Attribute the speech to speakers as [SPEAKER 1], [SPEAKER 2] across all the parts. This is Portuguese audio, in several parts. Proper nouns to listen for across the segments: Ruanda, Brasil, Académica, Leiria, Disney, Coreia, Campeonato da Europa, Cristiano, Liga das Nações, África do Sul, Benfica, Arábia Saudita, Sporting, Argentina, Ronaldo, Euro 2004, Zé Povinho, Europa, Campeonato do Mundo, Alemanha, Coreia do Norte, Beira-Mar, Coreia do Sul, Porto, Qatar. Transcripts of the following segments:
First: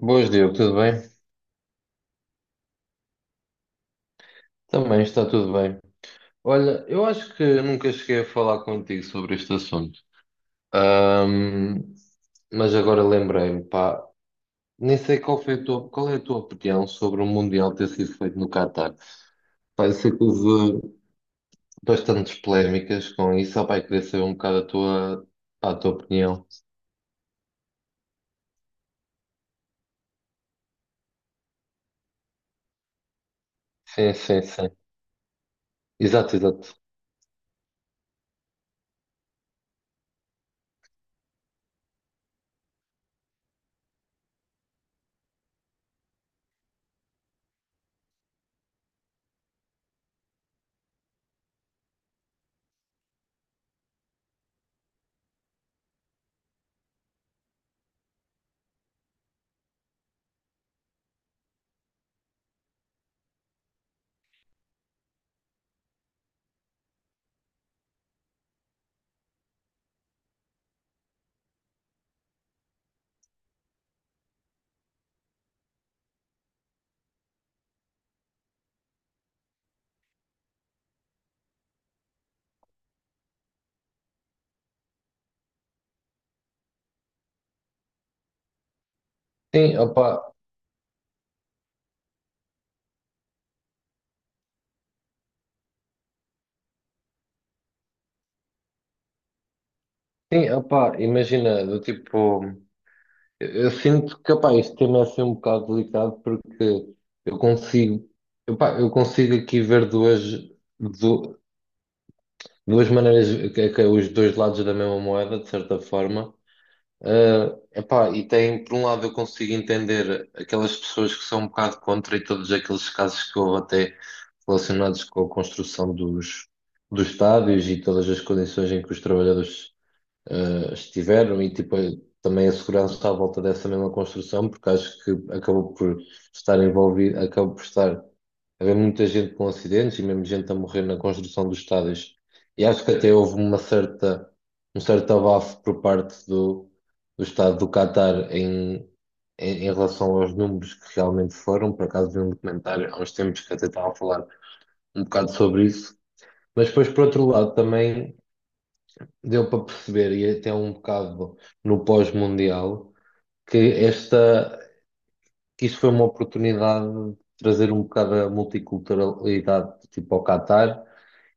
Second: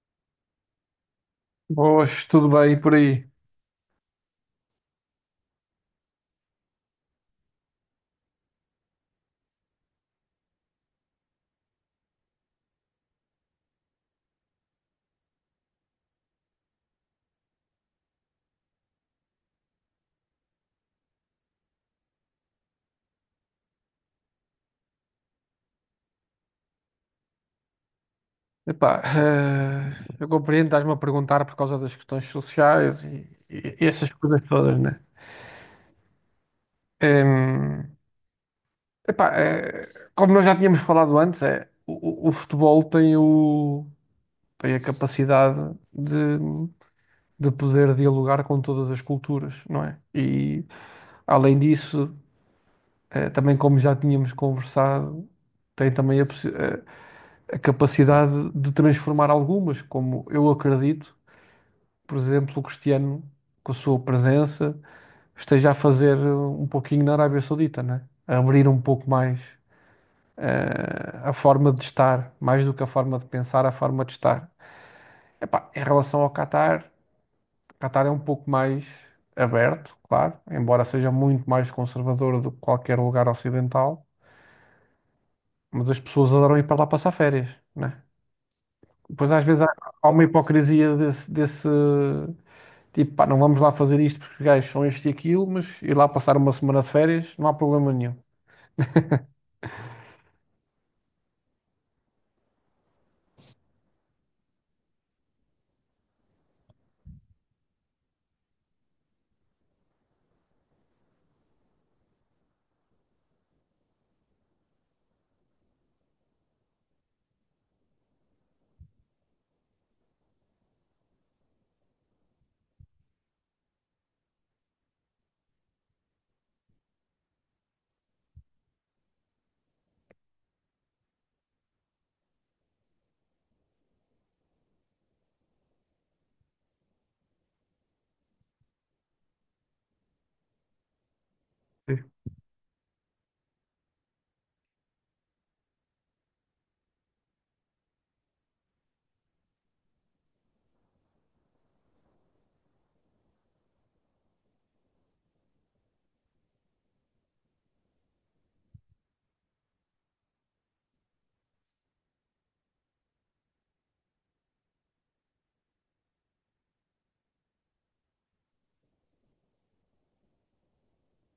[SPEAKER 1] Boas, Diogo, tudo bem?
[SPEAKER 2] Boas, tudo bem por aí?
[SPEAKER 1] Também está tudo bem. Olha, eu acho que nunca cheguei a falar contigo sobre este assunto. Ahm, mas agora lembrei-me, pá, nem sei qual é a tua opinião sobre o Mundial ter sido feito no Qatar. Pá, eu sei que houve bastantes polémicas com isso, só pá, eu queria saber um bocado a tua opinião.
[SPEAKER 2] Epá, eu compreendo, estás-me a perguntar por causa das questões sociais e essas
[SPEAKER 1] Sim,
[SPEAKER 2] coisas
[SPEAKER 1] sim, sim.
[SPEAKER 2] todas, né?
[SPEAKER 1] Exato, exato.
[SPEAKER 2] Em, epá, como nós já tínhamos falado antes, é, o futebol tem, tem a capacidade de, de poder dialogar com todas as culturas, não é? E além disso, também como já tínhamos conversado, tem também a capacidade de transformar algumas, como eu acredito. Por exemplo, o Cristiano, com a sua presença, esteja a fazer um pouquinho na Arábia Saudita, né? A abrir um pouco mais a forma de estar, mais do que a forma de pensar, a forma de estar. Epá, em relação ao Qatar, o Qatar é um pouco mais aberto, claro, embora seja muito mais conservador do que qualquer lugar ocidental, mas as pessoas adoram ir para lá passar férias, né? Pois às vezes há,
[SPEAKER 1] Sim,
[SPEAKER 2] há uma
[SPEAKER 1] opá,
[SPEAKER 2] hipocrisia desse. Tipo, pá, não vamos lá fazer isto porque os gajos são isto e aquilo, mas ir lá passar uma semana de férias não há problema nenhum.
[SPEAKER 1] sim, opá, imagina, do tipo. Eu sinto que, opá, este tema é assim um bocado delicado porque eu consigo, eu consigo aqui ver du- duas maneiras, que é os dois lados da mesma moeda, de certa forma. Ah, epá, e tem, por um lado, eu consigo entender aquelas pessoas que são um bocado contra e todos aqueles casos que houve até relacionados com a construção dos, dos estádios e todas as condições em que os trabalhadores estiveram e tipo, também a segurança à volta dessa mesma construção, porque acho que acabou por estar haver muita gente com acidentes e mesmo gente a morrer na construção dos estádios. E acho que até houve um certo abafo por parte do, do Estado do Qatar em relação aos números que realmente foram. Por acaso vi um documentário há uns tempos que até estava a falar um bocado sobre isso. Mas depois, por outro lado, também deu para perceber, e até um bocado no pós-mundial, que esta, que isto foi uma oportunidade de trazer um bocado a multiculturalidade tipo ao Qatar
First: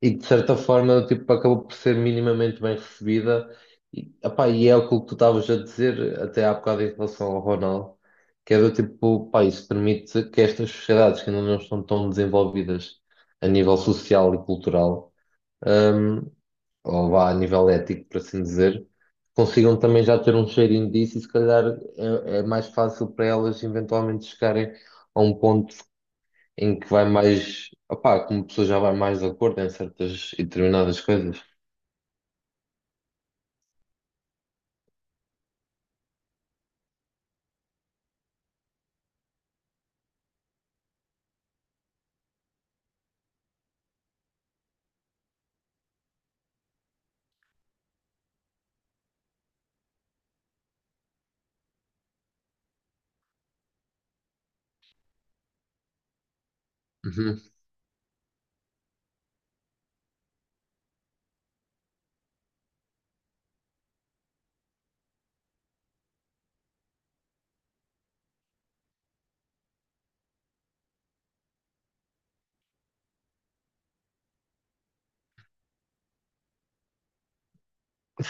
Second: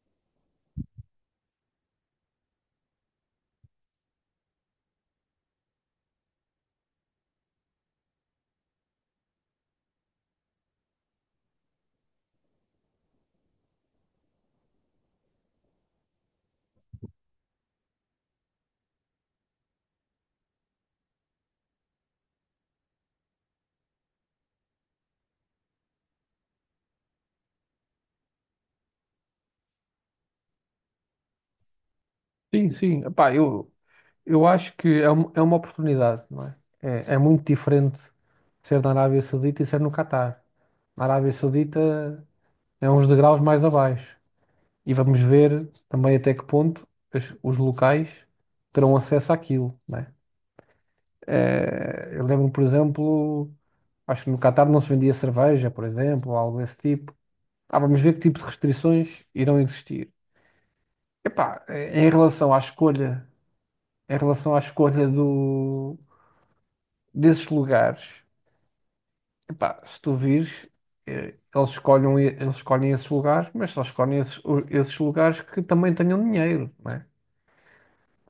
[SPEAKER 1] e que de certa forma tipo, acabou por ser minimamente bem recebida. E, epá, e é aquilo que tu estavas a dizer até há bocado em relação ao Ronaldo, que é do tipo, pá, isso permite que estas sociedades que ainda não estão tão desenvolvidas a nível social e cultural hum, ou vá a nível ético, por assim dizer, consigam também já ter um cheirinho disso e se calhar é mais fácil para elas eventualmente chegarem a um ponto em que vai mais, opá, como a pessoa já vai mais de acordo em certas e determinadas coisas.
[SPEAKER 2] Sim, sim. Epá, eu acho que é, é uma oportunidade, não é? É, é muito diferente ser na Arábia Saudita e ser no Catar. Na Arábia Saudita é uns degraus mais abaixo. E vamos ver também até que ponto os locais terão acesso àquilo, não é? Eu lembro, por exemplo, acho que no Catar não se vendia cerveja, por exemplo, ou algo desse tipo.
[SPEAKER 1] Uhum.
[SPEAKER 2] Ah, vamos ver que tipo de restrições irão existir. Epá, em relação à escolha, em relação à escolha do, desses lugares, epá, se tu vires, eles escolhem esses lugares, mas só escolhem esses, esses lugares que também tenham dinheiro, não é?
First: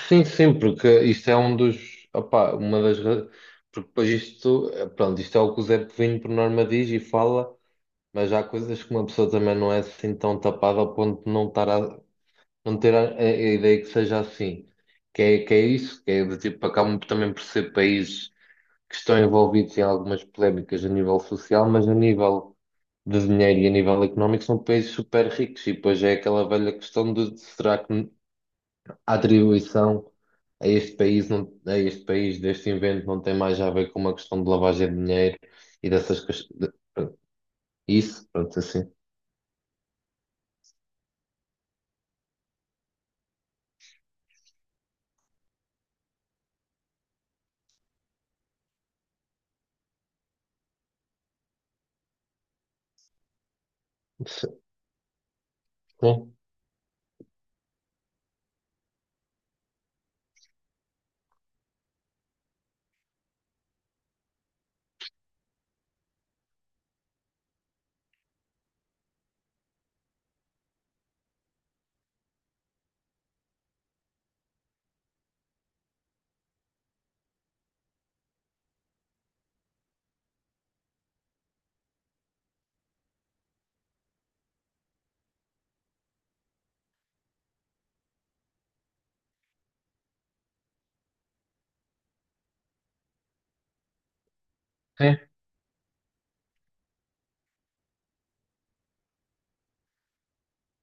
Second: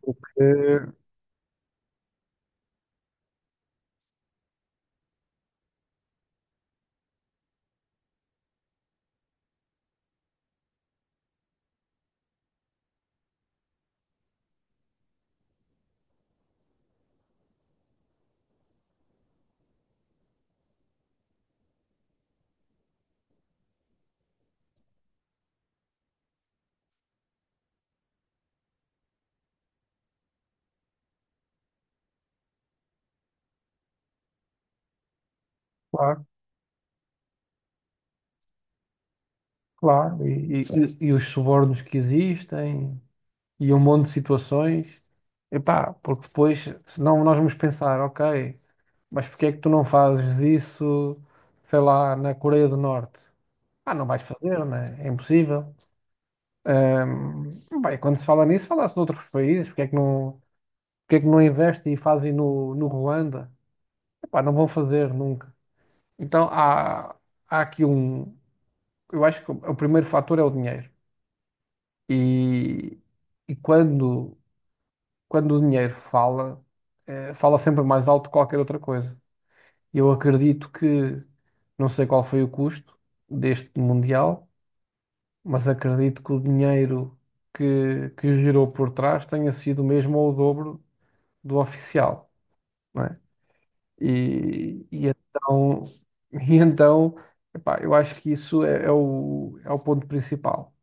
[SPEAKER 2] O
[SPEAKER 1] Sim,
[SPEAKER 2] que,
[SPEAKER 1] sim, porque isto é um dos, opá, porque depois isto, eh, pronto, isto é o que o Zé Povinho por norma diz e fala, mas há coisas que uma pessoa também não é assim tão tapada ao ponto de não ter a ideia que seja assim. Que é isso, que é do tipo, acabam também por ser países que estão envolvidos em algumas polémicas a nível social, mas a nível de dinheiro e a nível económico são países super ricos. E depois é aquela velha questão de será que a atribuição a este país, não, a este país deste invento não tem mais a ver com uma questão de lavagem de dinheiro e dessas
[SPEAKER 2] claro,
[SPEAKER 1] questões. Isso, pronto, assim.
[SPEAKER 2] claro, e os subornos que existem, e um monte de situações, epá, porque depois, senão nós vamos pensar, ok. Mas porque é que tu não fazes isso, sei lá, na Coreia do Norte? Ah, não vais fazer, né? É impossível.
[SPEAKER 1] Sim,
[SPEAKER 2] Ahm, bem, quando se fala nisso, fala-se noutros países. Porque é que não, porque é que não investem e fazem no, no Ruanda? Epá, não vão fazer nunca. Então há, há aqui um. Eu acho que o primeiro fator é o dinheiro. E, e quando, quando o dinheiro fala, fala sempre mais alto que qualquer outra coisa. Eu acredito que, não sei qual foi o custo deste Mundial, mas acredito que o dinheiro que girou por trás tenha sido o mesmo ou o dobro do oficial, não é? E
[SPEAKER 1] sim.
[SPEAKER 2] então, e então epá, eu acho que isso é, é o ponto principal.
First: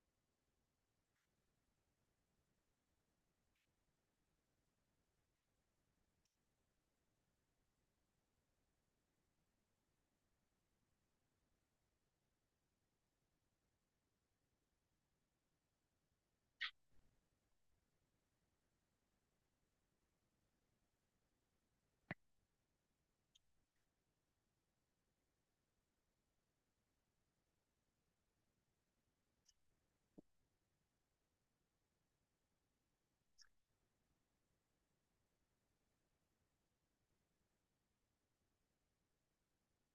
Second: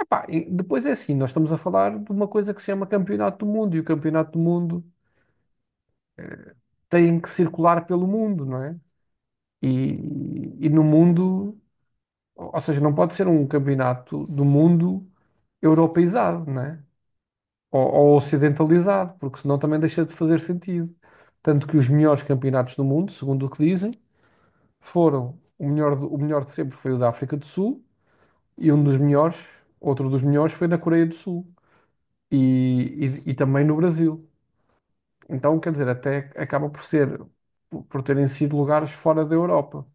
[SPEAKER 2] Epá, e depois é assim, nós estamos a falar de uma coisa que se chama Campeonato do Mundo, e o Campeonato do Mundo tem que circular pelo mundo, não é? E, e no mundo. Ou seja, não pode ser um campeonato do mundo europeizado, né? Ou ocidentalizado, porque senão também deixa de fazer sentido. Tanto que os melhores campeonatos do mundo, segundo o que dizem, foram o melhor, o melhor de sempre foi o da África do Sul e um dos melhores, outro dos melhores foi na Coreia do Sul e, e também no Brasil. Então, quer dizer, até acaba por ser, por terem sido lugares fora da Europa.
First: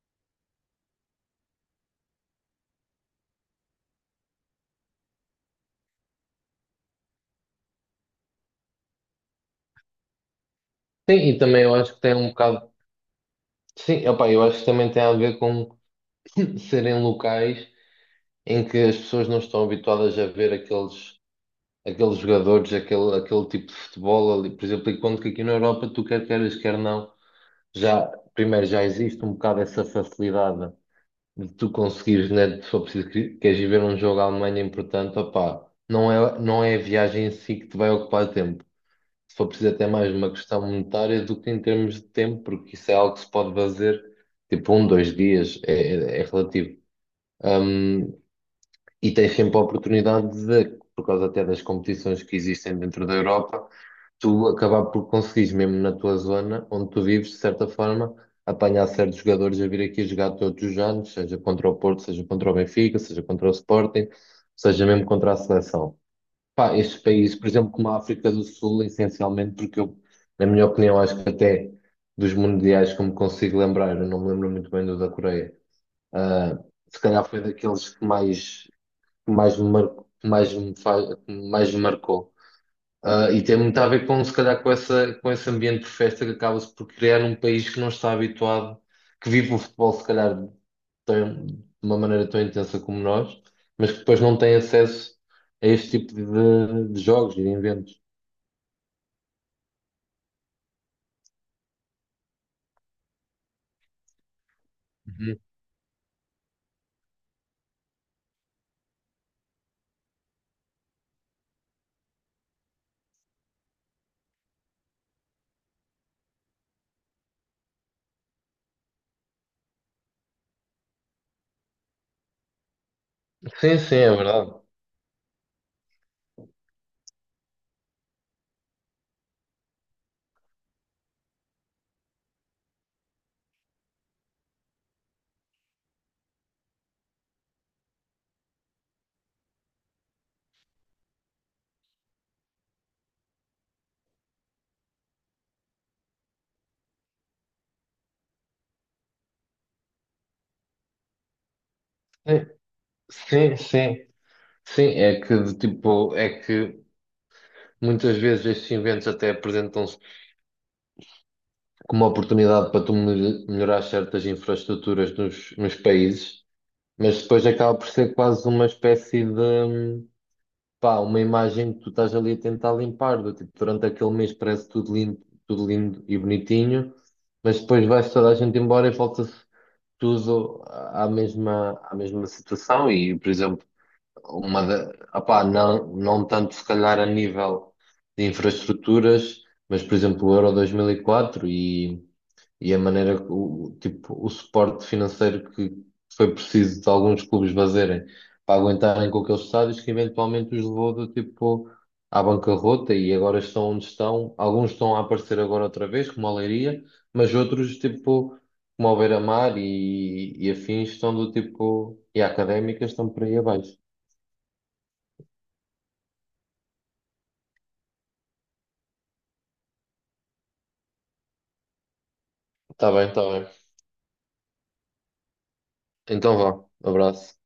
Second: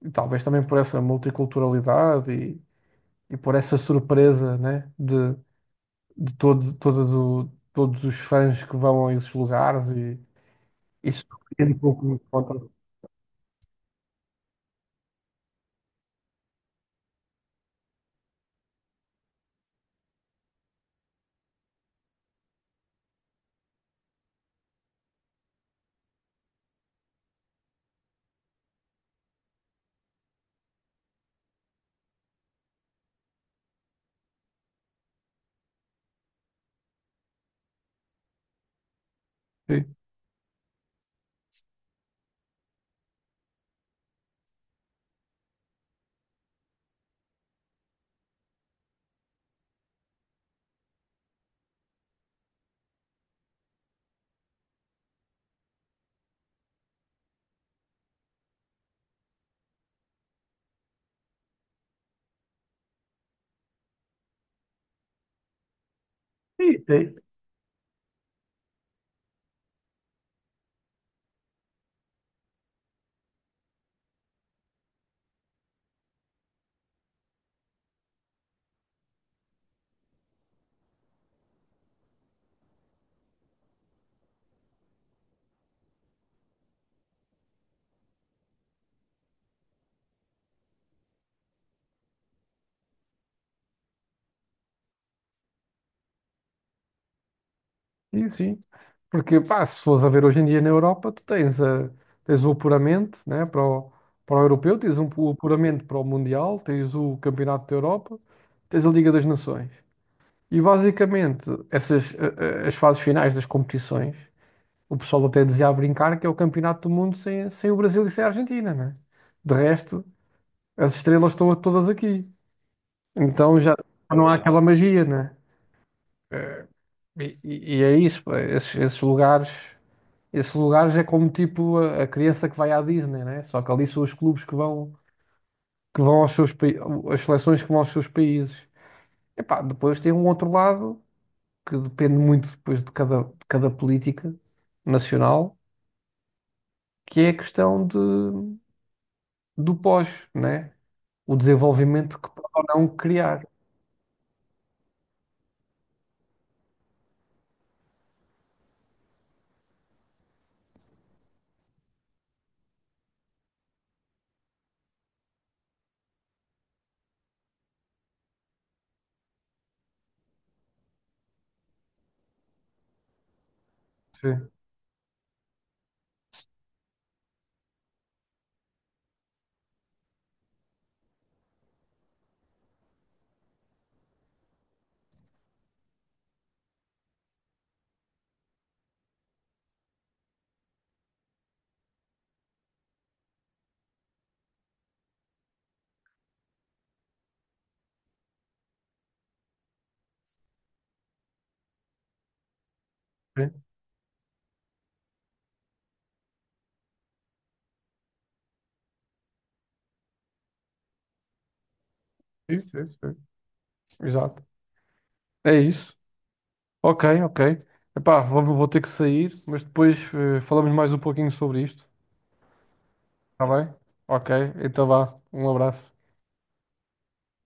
[SPEAKER 2] E talvez também por essa multiculturalidade e por essa surpresa, né, de, de todos os fãs que vão a esses lugares e
[SPEAKER 1] Sim,
[SPEAKER 2] isso
[SPEAKER 1] e também
[SPEAKER 2] surpreende
[SPEAKER 1] eu
[SPEAKER 2] um
[SPEAKER 1] acho que
[SPEAKER 2] pouco
[SPEAKER 1] tem
[SPEAKER 2] me
[SPEAKER 1] um
[SPEAKER 2] conta.
[SPEAKER 1] bocado. Sim, opá, eu acho que também tem a ver com serem locais em que as pessoas não estão habituadas a ver aqueles jogadores, aquele tipo de futebol ali. Por exemplo, enquanto que aqui na Europa, tu quer queiras, quer não, já, primeiro já existe um bocado essa facilidade de tu conseguires, né, se for preciso, queres ir ver um jogo à Alemanha importante, opá, não é, não é a viagem em si que te vai ocupar tempo se for preciso até
[SPEAKER 2] Sim,
[SPEAKER 1] mais uma questão monetária do que em termos de tempo, porque isso é algo que se pode fazer tipo um, dois dias, é relativo. Um, e tens sempre a oportunidade de, por causa até das competições que existem dentro da Europa, tu acabar por conseguires, mesmo na tua zona onde tu vives, de certa forma, apanhar certos jogadores a vir aqui jogar todos os anos, seja contra o Porto, seja contra o Benfica, seja contra o Sporting, seja mesmo contra a seleção. Pá,
[SPEAKER 2] sim,
[SPEAKER 1] estes
[SPEAKER 2] sim.
[SPEAKER 1] países, por exemplo, como a África do Sul, essencialmente, porque eu, na minha opinião, acho que até dos mundiais, como consigo lembrar, eu não me lembro muito bem do da Coreia, ah, se calhar foi daqueles que mais me marcou, que mais me marcou. Ah, e tem muito a ver com, se calhar, com essa, com esse ambiente de festa que acaba-se por criar num país que não está habituado, que vive o futebol, se calhar, de uma maneira tão intensa como nós, mas que depois não tem acesso a este tipo de jogos e de eventos.
[SPEAKER 2] Sim, sim. Porque pá, se fores a ver hoje em dia na Europa, tu tens, a, tens o apuramento né, para o, para o europeu, tens um, o
[SPEAKER 1] Uhum.
[SPEAKER 2] apuramento para o Mundial, tens o Campeonato da Europa, tens a Liga das Nações. E basicamente, essas as fases finais das competições, o pessoal até dizia a brincar que é o Campeonato do Mundo sem, sem o Brasil e sem a Argentina, né? De resto, as estrelas estão todas aqui. Então já
[SPEAKER 1] Sim, sim, é
[SPEAKER 2] não há
[SPEAKER 1] verdade.
[SPEAKER 2] aquela magia, né? Eh, e é isso, pá, esses, esses lugares é como tipo a criança que vai à Disney, né? Só que ali são os clubes que vão aos seus países, as seleções que vão aos seus países. Epá, depois tem um outro lado que depende muito depois de cada política nacional, que é a questão de, do pós, né? O desenvolvimento que
[SPEAKER 1] Sim,
[SPEAKER 2] pode ou não criar.
[SPEAKER 1] sim, sim. Sim, é que, de tipo, é que muitas vezes estes eventos até apresentam-se como uma oportunidade para tu melhorar certas infraestruturas nos, nos países. Mas depois acaba por ser quase uma espécie de, pá, uma imagem que tu estás ali a tentar limpar, do tipo, durante aquele mês
[SPEAKER 2] Sim,
[SPEAKER 1] parece tudo lindo e bonitinho, mas depois vai-se toda a gente embora e volta-se tudo à mesma situação e, por exemplo, uma da, opá, não, não tanto se calhar a nível de infraestruturas, mas, por exemplo, o Euro 2004 e quatro e a maneira, tipo, o suporte financeiro que foi preciso de alguns clubes fazerem para aguentarem com aqueles estádios que eventualmente os levou do tipo à bancarrota e agora
[SPEAKER 2] sim,
[SPEAKER 1] estão onde estão. Alguns estão a aparecer agora outra vez, como a Leiria, mas outros, tipo, como o Beira-Mar e afins, estão do tipo, e a
[SPEAKER 2] sim,
[SPEAKER 1] Académica
[SPEAKER 2] sim,
[SPEAKER 1] estão
[SPEAKER 2] sim.
[SPEAKER 1] por aí abaixo.
[SPEAKER 2] Exato. É isso. Ok, ok. Epá, vou, vou ter que sair, mas depois falamos mais um pouquinho sobre isto.
[SPEAKER 1] Está bem, está
[SPEAKER 2] Está
[SPEAKER 1] bem.
[SPEAKER 2] bem? Ok, então vá. Um abraço.
[SPEAKER 1] Então vá, abraço.